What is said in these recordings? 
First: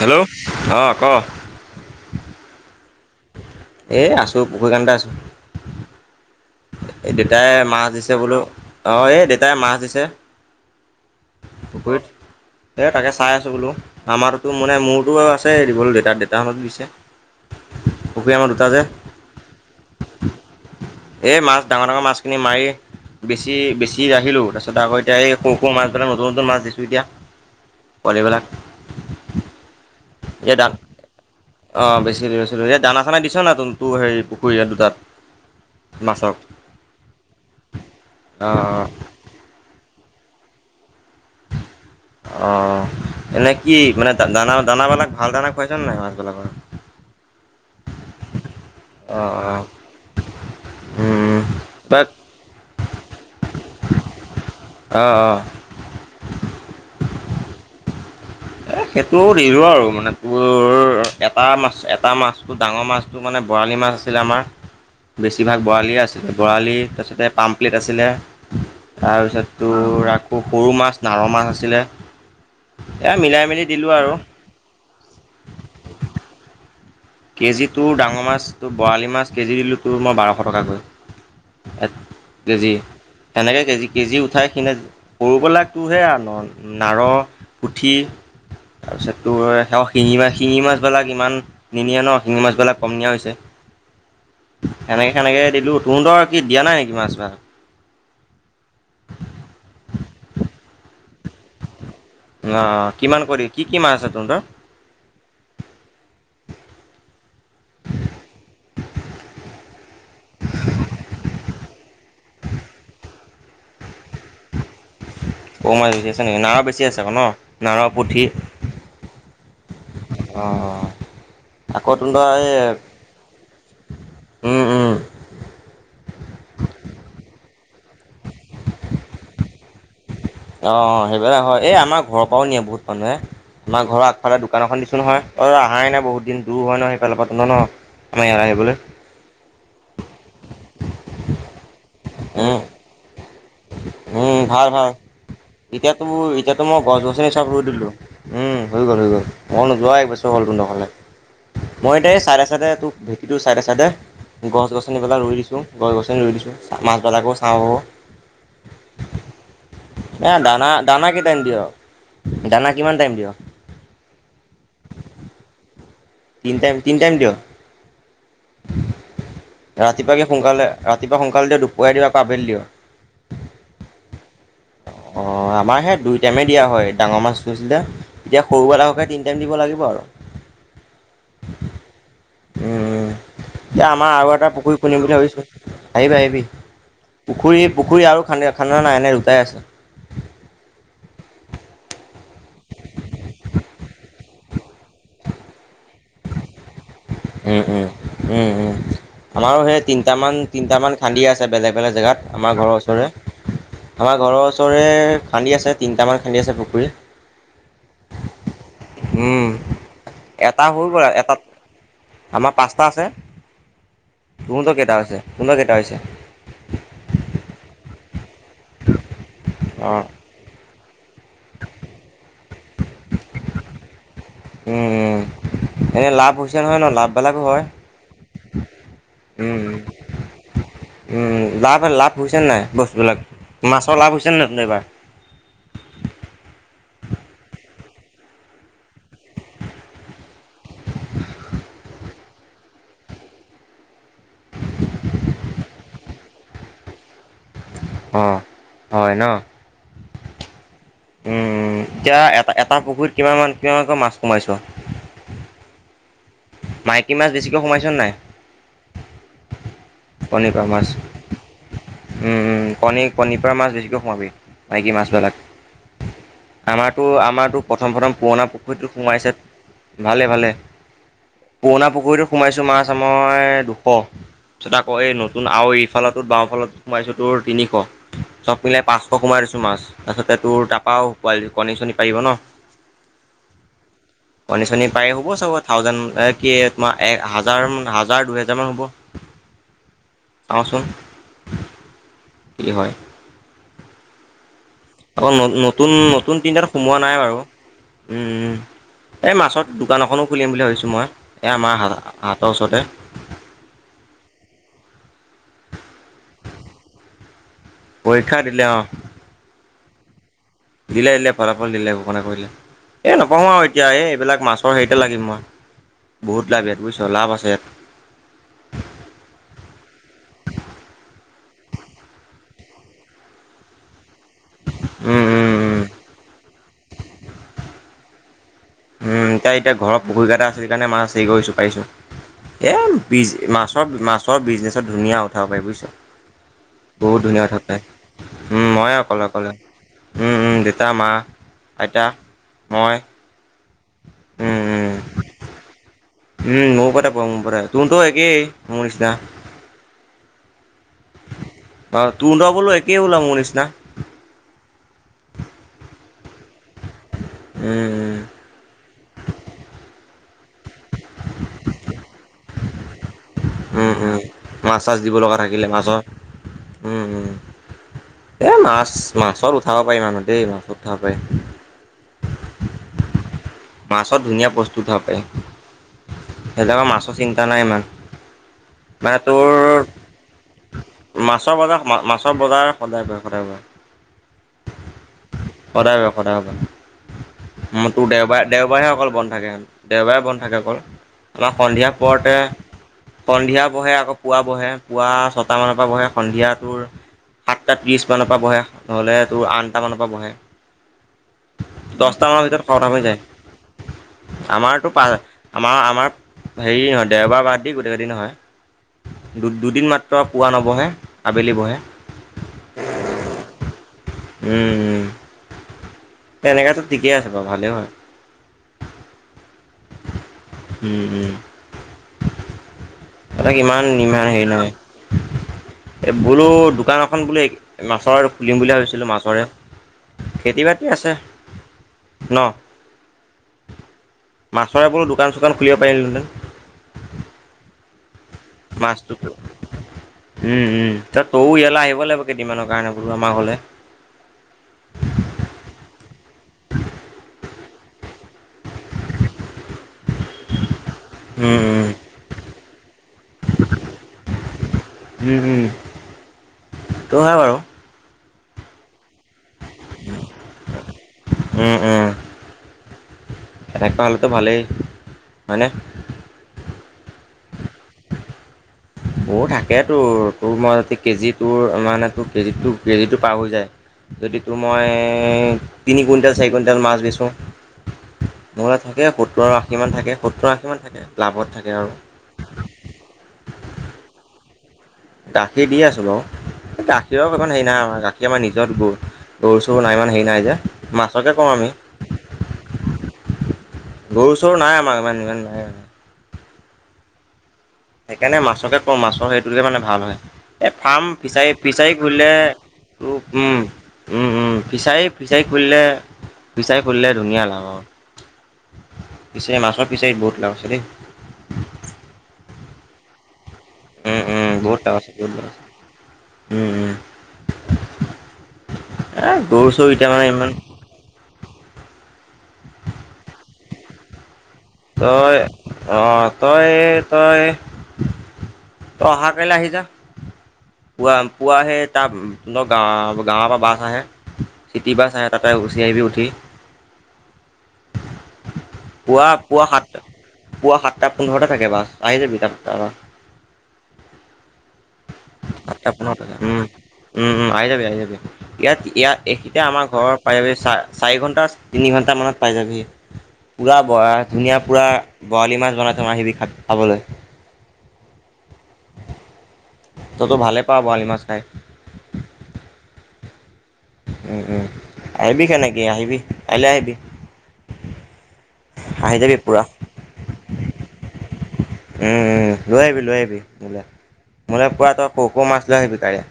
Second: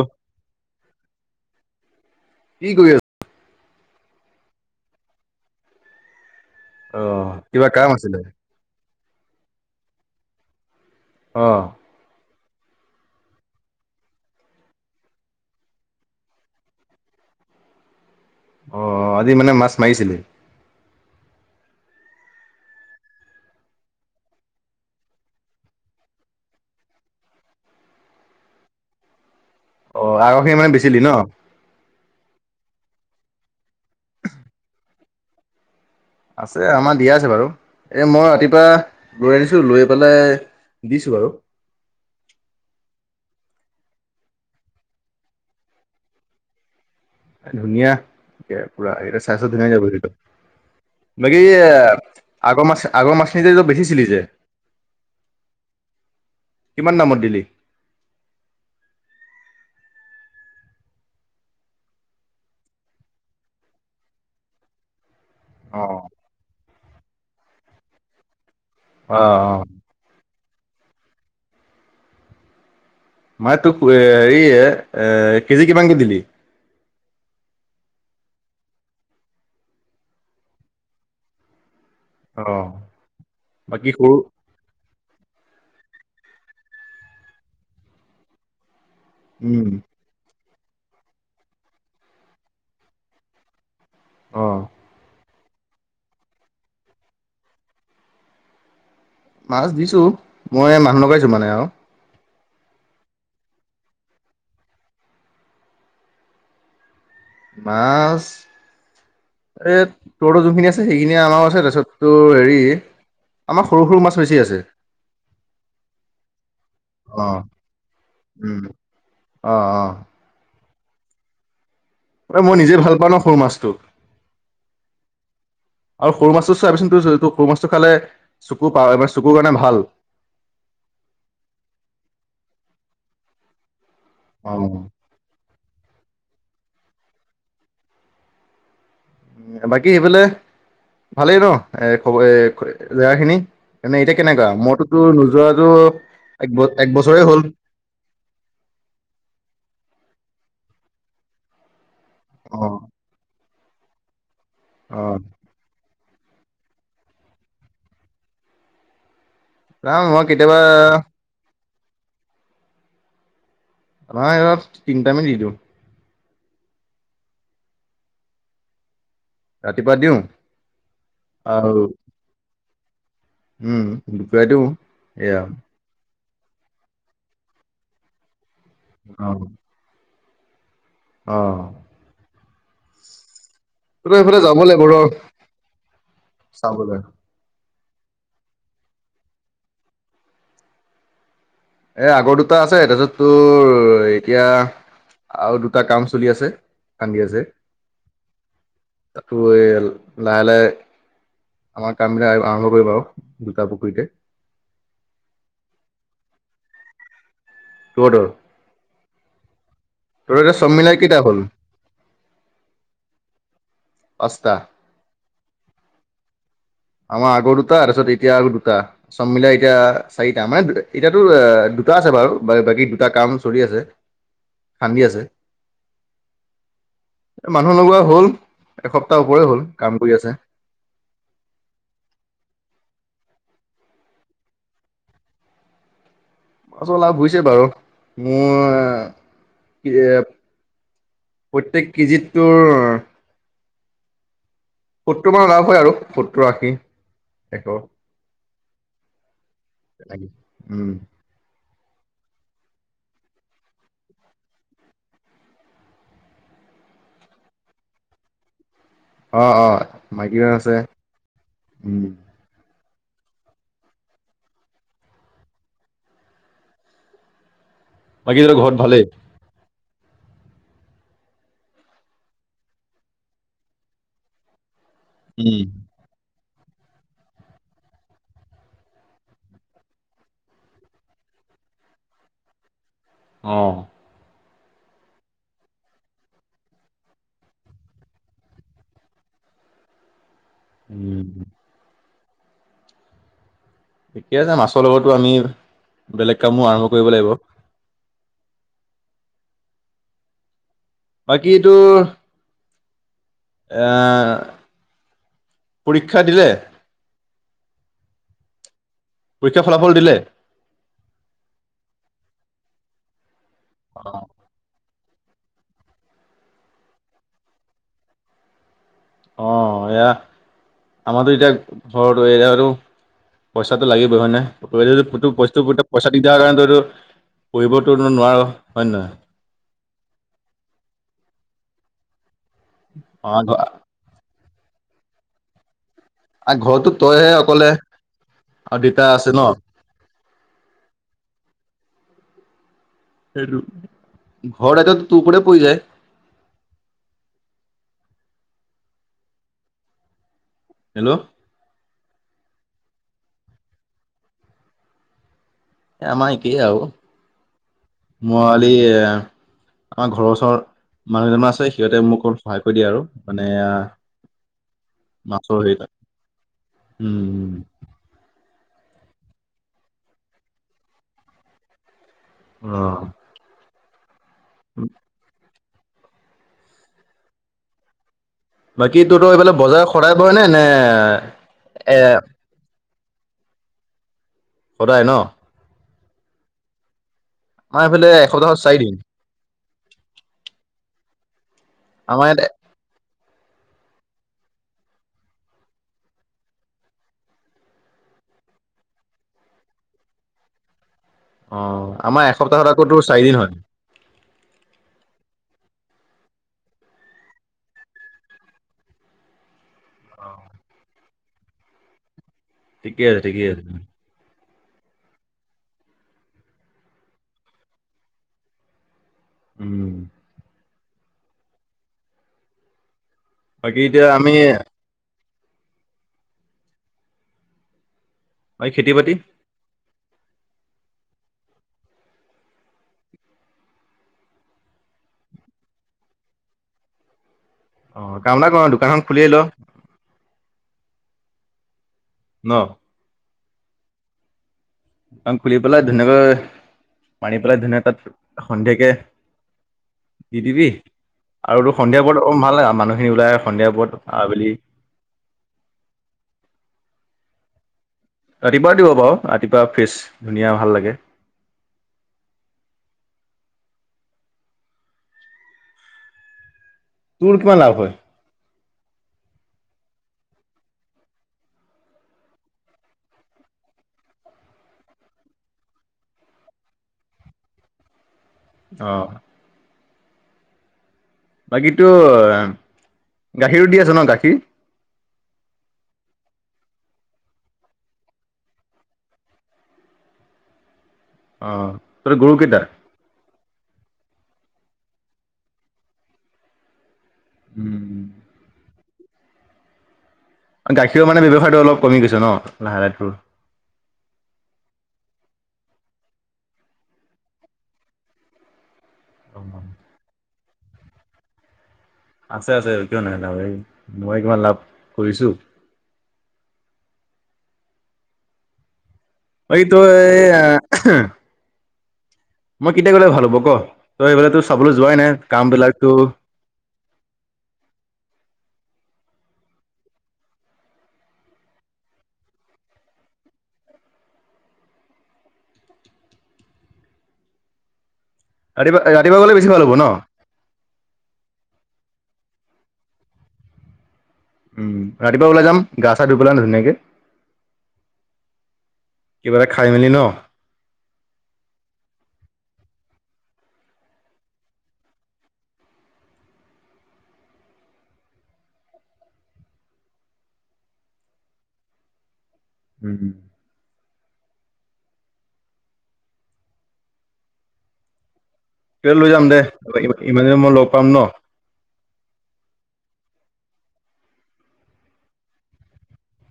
Hello? অ'! ক'? কি কৰি আ এ, আছোঁ, পুখুৰী খনতে আছোঁ। অ এ, দেউতাই কিবা মাছ কাম দিছে আছিলে বোলোঁ। অ'! এই দেউতাই মাছ দিছে, অ পুখুৰীত। এ, তাকে, চাই আছোঁ বোলোঁ। আমাৰতো টো মানে, মোৰতো আৰু আছে। [unintelligible] দেউতা, দেউতাহঁতে দিছে। পুখুৰী আমাৰ দুটা যে অ'! আজি মানে, মাছ মাৰিছিলি? এই মাছ, ডাঙৰ - ডাঙৰ মাছখিনি মাৰি বেছি - বেছি আহিলোঁ। তাৰপিছত, আকৌ এতিয়া, এই সৰু- সৰু মাছ, নতুন- নতুন মাছ দিছোঁ এতিয়া। পোৱালি বিলাক অ'! আগৰখিনি মানে বেচিলি ন'? [unintelligible] এই, দানা চানা দিছ নাই? তোৰ, তো হে পুখুৰী দুটাত মাছক? এই, আমাক দিয়া আছে বাৰু। এ, মই ৰাতিপুৱা অঁ লৈ আনিছিলোঁ। লৈ পেলাই দিছোঁ বাৰু। অ'! এনে কি? মানে, দানা - দানাবিলাক, ভাল দানা খুৱাইছা নাই মাছবিলাকৰ? ধুনীয়া! এইয়া পুৰা এই অ', স্বাস্থ্য অ', ধুনীয়াই যাব সেইটো। বাকী উম, এ, বাট আগৰ মাছ, আগৰ মাছ নি যে বেছি চিলি যে? অ'! অ'! কিমান দামত দিলি? এ, সেইটো দিলোঁ আৰু মানে, তোৰ এটা মাছ, এটা মাছটো ডাঙৰ মাছটো মানে, বৰালি মাছ আছিলে আমাৰ। বেছিভাগ অ বৰালি আছিলে, বৰালি, তাৰপিছতে পামপ্লেট আছিলে। অ অ তাৰপিছত, তোৰ আকৌ, সৰু মাছ, নাৰ মাছ আছিলে। মিলাই মই মেলি তোক, দিলোঁ আৰু। হেৰি এ, কেজি কিমানকে দিবি? কেজিটো ডাঙৰ মাছ, বৰালি মাছ, কেজি দিলোঁ তোৰ, মই বাৰশ টকাকৈ। এক অ কেজি, সেনেকে কেজি বাকী - সৰু কেজি উঠাই কিনে সৰুবিলাকটোহে [unintelligible] নাৰ, পুঠি তাৰপিছত তোৰ, উম শিঙি মাছ - শিঙি মাছবিলাক ইমান নিনিয়ে ন'? শিঙি মাছবিলাক কম নিয়া হৈছে। অ সেনেকে, কেনেকে দিলোঁ। তহঁতৰ কি দিয়া নাই নেকি মাছ - মাছ? মাছ দিছোঁ। মই মানুহ লগাইছোঁ মানে আৰু। অ'! কিমান কৰি, কি কি মাছ আছে তহঁতৰ? [inaudible] মাছ এ, তোৰো যোনখিনি আছে, সেইখিনিয়ে আমাৰো আছে। তাৰপিছত, তোৰ হেৰি আমাৰ সৰু - সৰু মাছ বেছি আছে। সৰু মাছ বেছি আছে নেকি? নাৰ বেছি আছে আকৌ ন'? অ নাৰ, পুঠি। উম অ অ অ'! আকৌ, এ মই নিজে [unintelligible] ভাল পাওঁ ন সৰু মাছটো উম! উম! আৰু সৰু মাছটো চাবিচোনটো? সৰু মাছটো খালে, চকু পা মানে, চকুৰ কাৰণে ভাল। অ' অ'! সেইবিলাক হয়! এই আমাৰ ঘৰৰ পৰাওঁ নিয়ে, বহুত মানুহে। আমাৰ ঘৰত সদায় অ দোকান এখন দিছোঁ নহয়? অ' আহাই নাই বহুত দিন। দূৰ হয় ন' সেইফালৰ পৰা [unintelligible] ন'? আমাৰ ইয়াত আহিবলৈ। বাকী সেইফালে, ভালেই ন'? এ, খবৰ এ, উম জেগা খিনি? এতিয়া উম কেনেকুৱা? ভাল মোৰতো ভাল তোৰ দুজনে এতিয়াতো এতিয়াতো মই গছ গছনি চব ৰুই দিলো। উম হৈ গ'ল হৈ গ'ল মই নোযোৱা একবছৰ হ'ল তক মই এতিয়া এই চাইডে অ চাইডে তোক ভেটিটো চাইডে চাইডে গছ গছনিবিলাক ৰুই দিছোঁ। গছ গছনি ৰুই দিছো মাছবিলাকো চাওঁ হব যাম মই এ কেতিয়াবা দানা দানা কেই টাইম দিয় দানা কিমান টাইম দিয়? অ তিন টাইমে দি দিওঁ। তিনি টাইম তিনি টাইম দিয় ৰাতিপুৱা কি সোনকালে ৰাতিপুৱা সোনকালে দিয়, দুপৰিয়া দিয় আৰু আবেলি দিয়। উম দুইটাই দিওঁ এয়া টাইমে দিয়া হয় ডাঙৰ মাছটো লৈছিলে। এতিয়া সৰুবিলাককে তিনি টাইম দিব লাগিব আৰু আহ উম এ আমাৰ আগত সেইফালে এটা যাব পুখুৰী লাগিব ৰ খুলিম বুলি ভাবিছো। আহিবি আহিবি চাবলৈ পুখুৰীত পুখুৰী আৰু খান্দ খান্দা নাই এনে দুটাই আছে। এ আগৰ দুটা আছে তাৰপিছত তোৰ এতিয়া আৰু দুটা কাম চলি আছে খান্দি আছে। উম উম। উম উম তাতো আমাৰো এই সেই তিনটামান লাহে লাহে তিনটামান খান্দি আছে। বেলেগ আমাৰ বেলেগ কাম জেগাত বিলাক আমাৰ আৰম্ভ ঘৰৰ কৰিম আৰু ওচৰে দুটা পুখুৰীতে আমাৰ ঘৰৰ ওচৰৰে খান্দি আছে তিনিটামান খান্দি আছে পুখুৰী দূৰত দূৰত এটা হৈ মিলাই গ'ল কেইটা হ'ল এটাত আমাৰ পাঁচটা আছে। পাঁচটা তোহোত কেইটা হৈছে তোহোত কেইটা হৈছে আমাৰ আগৰ দুটা তাৰপিছত এতিয়া দুটা চবমিলাই এতিয়া অঁ। চাৰিটা মানে এতিয়াতো এ দুটা আছে বাৰু বাকী দুটা কাম চলি আছে। উম খান্দি উম আছে এনে লাভ হৈছে নহয় ন লাভবিলাকো হয় মানুহ লগোৱা হ'ল। এসপ্তাহ ওপৰে হ'ল উম কাম কৰি আছে উম লাভ বাৰ লাভ হৈছে নাই বস্তুবিলাক মাছৰ লাভ হৈছে ন নাই তহত এইবাৰ মাছৰ লাভ হৈছে বাৰু মোৰ কি এ প্ৰত্যেক কেজিত তোৰ সত্তৰ মানৰ লাভ হয় আৰু সত্তৰ আশী এশ অঁ হয় ন উম উম, এতিয়া এটা এটা পুখুৰীত কিমানমান কিমানকৈ মাছ সোমাইছে? মাইকী মাছ বেছিকৈ সোমাইছ নাই? অ অ মাইকী মানুহ কণীপৰা আছে মাছ উম কণী কণীপৰা মাছ বেছিকৈ সোমাবি মাইকী মাছবিলাক। আমাৰতো আমাৰতো প্ৰথম প্ৰথম বাকী পুৰণা তহঁতৰ ঘৰত পুখুৰীটো ভালেই সোমাইছে ভালে ভালে পুৰণা পুখুৰীতো সোমাইছো মাছ আমই দুশ। ক এই নতুন উম আও এইফালতোত বাওঁফালতোত সোমাইছোঁ তোৰ তিনিশ। চব মিলাই পাঁচশ সোমাই দিছো মাছ তাৰছতে তোৰ তাৰপৰাও কণীচনী পাৰিব ন আহ কণী চনী পায় হ'ব চব থাউজেণ্ড কি তোমাৰ হাজাৰ হাজাৰ দু হেজাৰ মান হ'ব। [inaudible] চাওঁচোন। উম কি হয় ঠিকে আছে মাছ আকৌ নতুন নতুন তিনিটাত আৰম্ভ সোমোৱা কৰিব নাই লাগিব বাৰু উম এই মাছত দোকান এখনো খুলিম বুলি ভাবিছো মই। বাকী এই আমাৰ হ হাটৰ ওচৰতে আহ পৰীক্ষা দিলে? পৰীক্ষা দিলে অ পৰীক্ষা ফলাফল দিলে। দিলে দিলে ফলাফল দিলে ঘোষণ কৰিলে এ নকও আৰু এতিয়া এই এইবিলাক মাছৰ হে তে লাগিম মই বহুত লাভ ইয়াত বোইছ লাভ আছে ইয়াত অ এয়া। আমাৰো এতিয়া ঘৰত এ পইচাটো লাগিব উম উম বস্তু পইচা দিগদাৰ নাই তইটু পঢ়িবটো নোৱাৰো হয় নে উম তাই এতিয়া ঘৰৰ পুখুৰীকেইটা আছিল কাৰণে মাছ হৰি কৰিছো পাৰিছো। এ নহয়? মাছৰ মাছৰ বিজনেচত ধুনীয়া উঠাব পাৰি বুজিছ অ' ঘৰতো বহুত তইহে ধুনীয়া অকলে থাকে উম আৰু ময় দেউতা অকলে আছে ন? অকলে উম উম আইতা মা আইতা মই উম ঘৰ উম। দায়িত্ব তোৰ ওপৰতে পৰি যায় উম মোৰ ওপৰতে পৰে মোৰ ওপৰতে তোৰতো একেই মোৰ নিচিনা হেল্ল'। তোৰ বোলো একেই বোলো মোৰ নিচিনা এ আমাৰ একেই আৰু উম উম মই আলি আমাৰ ঘৰৰ ওচৰৰ মানুহ কেইজনমান আছে সিহঁতে মোক অলপ সহায় কৰি দিয়ে আৰু মানে উম উম মাছ চাছ দিব লগা মাছৰ থাকিলে হেৰি উম এ মাছ মাছত উঠাব পাৰি মানুহ দেই মাছত উঠাব পাৰি। অ মাছত ধুনীয়া বস্তু উঠাব পাৰি সেইটো মাছৰ চিন্তা নাই ইমান। বাকী মানে তহঁতৰ তোৰ এইফালে বজাৰ সদায় বহে নে নে মাছৰ বজাৰ এ মাছৰ বজাৰ সদায় বহে সদায় বহে সদায় ন সদায় সদায়। আমাৰ উ তোৰ এইফালে দেওবাৰে এসপ্তাহত দেওবাৰে চাৰিদিন। অকল বন্ধ থাকে দেওবাৰে বন্ধ থাকে অকল আমাৰ সন্ধিয়া আমাৰ পৰতে ইয়াত সন্ধিয়া বহে আকৌ পুৱা বহে পুৱা ছটা মানৰ পৰা বহে সন্ধিয়াটোৰ। সাতটা ত্ৰিশ মানৰ পৰা বহে নহলে তোৰ আঠটা মানৰ পৰা বহে অ' আমাৰ দহটা মানৰ ভিতৰত এসপ্তাহত আকৌ খটম তোৰ হৈ চাৰিদিন হয়। যায় আমাৰটো পা আমাৰ আমাৰ হেৰি নহয় দেওবাৰ বাদ দি গোটেইকেইদিন হয়। দুদিন মাত্ৰ পোৱা নবহে আবেলি বহে ঠিকে আছে ঠিকে আছে। উম উম তেনেকেতো ঠিকেই আছে বাৰু ভালে হয় উম, উম উম তাক বাকী ইমান এতিয়া ইমান হেৰি আমি নহয় এ বোলো দোকান এখন বোলে মাছৰ খুলিম এই বুলি খেতি ভাবিছিলো বাতি মাছৰে খেতি বাতি আছে ন মাছৰে বোলো দোকান চোকান খুলিব পাৰিলোহেঁতেন অ কাম এটা কৰা দোকানখন মাছটো খুলিয়ে ল উম উম ত তও ইয়ালৈ আহিব লাগিব ন কেইদিনমানৰ কাৰণে বোলো আমাৰ ঘৰলে অ খুলি পেলাই ধুনীয়াকৈ মানি পেলাই ধুনীয়াকৈ তাত সন্ধিয়াকে দি দিবি উম আৰুটো উম সন্ধিয়াৰ পৰত ভাল লাগে মানুহখিনি ওলাই সন্ধিয়া পৰত আবেলি উম উম হয় বাৰু ৰাতিপুৱা দিব বাৰু ৰাতিপুৱা ফ্ৰেছ ধুনীয়া ভাল লাগে এনেকোৱা হ'লেতো ভালেই হয়নে তোৰ কিমান লাভ হয় মোৰ থাকে তোৰ তোৰ মই কেজি ত মানে তোৰ কেজি কেজিটো পাৰ হৈ যায় যদি তো মই তিনি কুইণ্টেল চাৰি কুইণ্টেল মাছ বেছো। নহ'লে অ থাকে সত্তৰ আৰু আশী মান থাকে সত্তৰ আশী মান থাকে। লাভত থাকে বাকীতো আৰু গাখীৰো দি আছ ন গাখীৰ। গাখীৰ দি আছোঁ বাৰু। গাখীৰৰ ইমান হেৰি নাই আমাৰ গাখীৰ আমাৰ নিজৰ গৰু গৰু চৰু নাই মানে হেৰি নাই যে। মাছকে কওঁ অ আমি তহতৰ গৰুকেইটা। গৰু চৰু নাই আমাৰ ইমান ইমান নাই। উম সেইকাৰণে মাছকে কওঁ মাছৰ সেইটোতে মানে ভাল হয়। এই গাখীৰৰ ফাৰ্ম মানে ফিচাৰী ব্যৱসায়টো অলপ ফিচাৰী কমি গৈছে খুলিলে ন লাহে লাহে তোৰ উম উম উম ফিচাৰী ফিচাৰী খুলিলে ফিচাৰী খুলিলে ধুনীয়া লাভ আৰু। পিছে মাছৰ ফিছাৰিত বহুত লাভ আছে দেই। আছে আছে কিয় নাই বাৰু মই উম কিমান উম লাভ বহুত আছে বহুত কৰিছোঁ। লাভ আছে উম উম। এ অ গৰু এইটো চৰু এতিয়া এ মানে আ ইমান হে মই কেতিয়া গ'লে ভাল হ'ব ক তই গ'লে তোৰ তই আহ তই তই অহা কাইলৈ আহি যা। পুৱা পুৱা সেই তাৰ গাৱ গাঁৱৰ পৰা বাছ আহে। চিটি বাছ আহ তাতে গুচি আহিবি উঠি। [unintelligible] ৰাতিপুৱা ৰাতিপুৱা পুৱা গ'লে বেছি ভাল। পুৱা হ'ব ন সাত পুৱা সাতটা পোন্ধৰতে থাকে বাছ আহি যাবি তাৰ পৰা। উম ৰাতিপুৱা ওলাই যাম। সাত টা গা চা ধুই পোন্ধৰত পেলাই থাকে উম ধুনীয়াকে উম উম আহি যাবি আহি যাবি ইয়াত ইয়াত কিবা এই এটা খাই মেলি আমাৰ ন ঘৰৰ পাইভে চা চাৰি ঘন্টা তিনি ঘন্টা মানত পাই যাবিহি পুৰা বৰা ধুনীয়া পুৰা বৰালি মাছ বনাই থম আহিবি খা খাবলে। তইতো ভালে পাওঁ বৰালি মাছ খাই। উম। উম উম আহিবি সেনেকে আহিবি কাইলে আহিবি। কিবা লৈ আহি যাম যাবি দে পুৰা ইমান দিনত মই লগ পাম ন উম উম লৈ আহিবি লৈ আহিবি। মোলে মোলে পুৰা তই পুখুই মাছ লৈ আহিবি কাইলৈ।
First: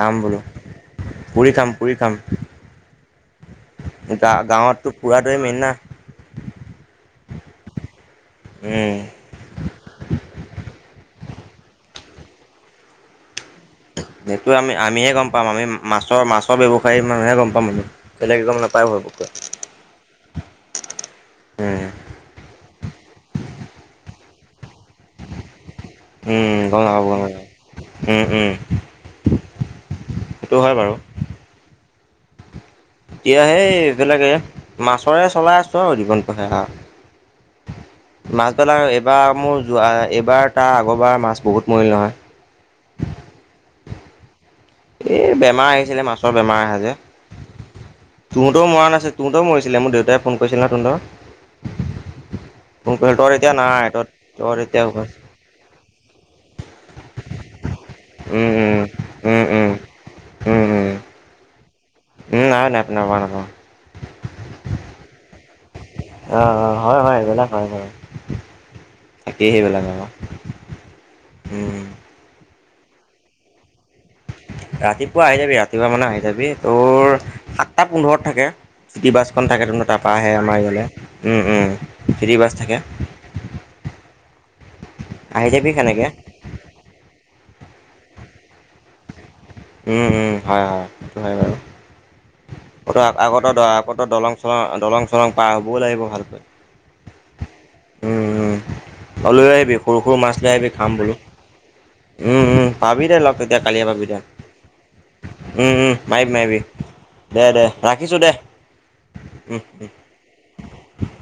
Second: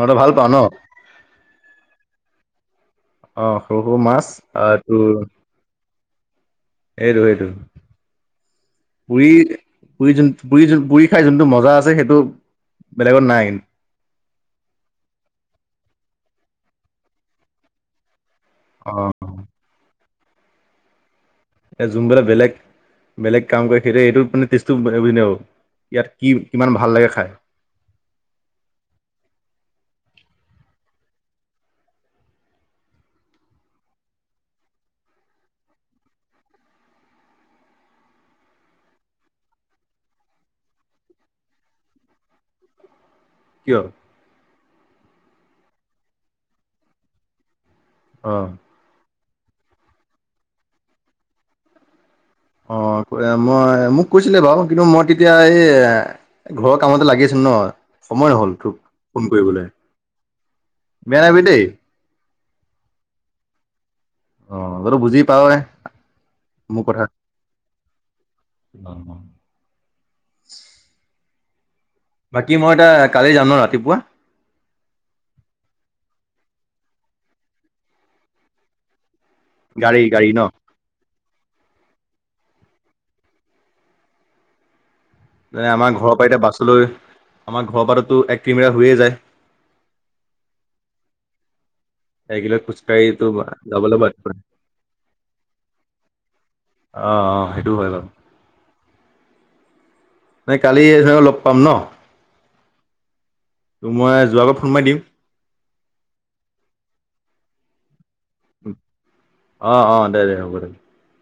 অ তই ভাল পাওঁ ন। পুৰি খাম পুৰি খাম। অ সৰু সৰু মাছ গা অহ গাঁৱততো তোৰ। পুৰাটোৱে মেইন না এইটো এইটো। উম পুৰি পুৰি যোন পুৰি পুৰি খাই যোনটো মজা আছে সেইটো। বেলেগত নাই। সেইটো আমি আমিহে গম পাম আমি মাছৰ মাছৰ ব্যৱসায় মানুহে গম পাম। বেলেকে গম নাপায় অ ভপকৈ। এ যোনবলে বেলেগ বেলেগ কাম কৰে সেইটো সেইটো মানে। ত বুজাব নোৱাৰি ইয়াত কি উম কিমান গম ভাল নাপাব লাগে গম খাই। নাপাব উম উম [unintelligible] সেইটো হয় বাৰু। এতিয়া সেই এইবিলাকে মাছৰে চলাই আছো আৰু জীমান পাৰোঁ সেই আৰু। মাছবিলাক এইবাৰ মোৰ যোৱা এইবাৰ তাৰ আগৰবাৰ মাছ বহুত মৰিল নহয়। অ। এ বেমাৰ আহিছিলে মাছৰ বেমাৰ আহে যে অ তহঁতৰ মৰা নাছিল। তহঁতৰও মৰিছিলে মোৰ দেউতাই ফোন কৰিছিল ন তহঁতৰ। ফোন কৰিছিল অ তই তেতিয়া মই নাই তই মোক কৈছিলে তই বাৰু তেতিয়া কিন্তু মই তেতিয়া এই ঘৰৰ কামতে লাগি আছিলোঁ। ন সময় উম হ'ল তোক উম ফোন উম উম কৰিবলৈ উম উম বেয়া নাপাবি দেই। উম নাই, নাই। নাপাওঁ নাপাওঁ অ তই টো বুজি পাওৱে আহ অ হয় হয় এইবিলাক হয় বাৰু সেই সেইবিলাক আও। উম বাকী মই এটা কালি যাম ন ৰাতিপুৱা ৰাতিপুৱা আহি যাবি ৰাতিপুৱা মানে আহি যাবি তোৰ সাতটা পোন্ধৰত থাকে চিটি বাছ। থাকে তেনো গাড়ী তাৰপৰা গাড়ী আহে ন আমাৰ ইয়ালে উম উম ফিৰি বাছ থাকে আহি যোন যাবি আমাৰ সেনেকে ঘৰৰ পৰা এতিয়া বাছলৈ আমাৰ ঘৰৰ পৰাটো এক কিলোমিটাৰ হৈয়ে যায়। উম উম হয় হয় সেইটো হয় এক কিলো বাৰু খোজকাঢ়িতো আকৌ যাবলৈ তই বাদ দলং পৰে। দলং চলং পাৰ হবও লাগিব ভালকৈ অ অ সেইটো হয় আৰু ত লৈ আহিবি সৰু সৰু মাছ লৈ আহিবি খাম বোলো লগ পাম ন উম উম পাবি দে লগ তেতিয়া কালিয়ে তোক পাবি মই দে যোৱাৰ আগত ফোন মাৰি দিম উম উম মাৰিবি মাৰিবি দে দে ৰাখিছো দে উম অ' অ' দে দে হ'ব দে উম।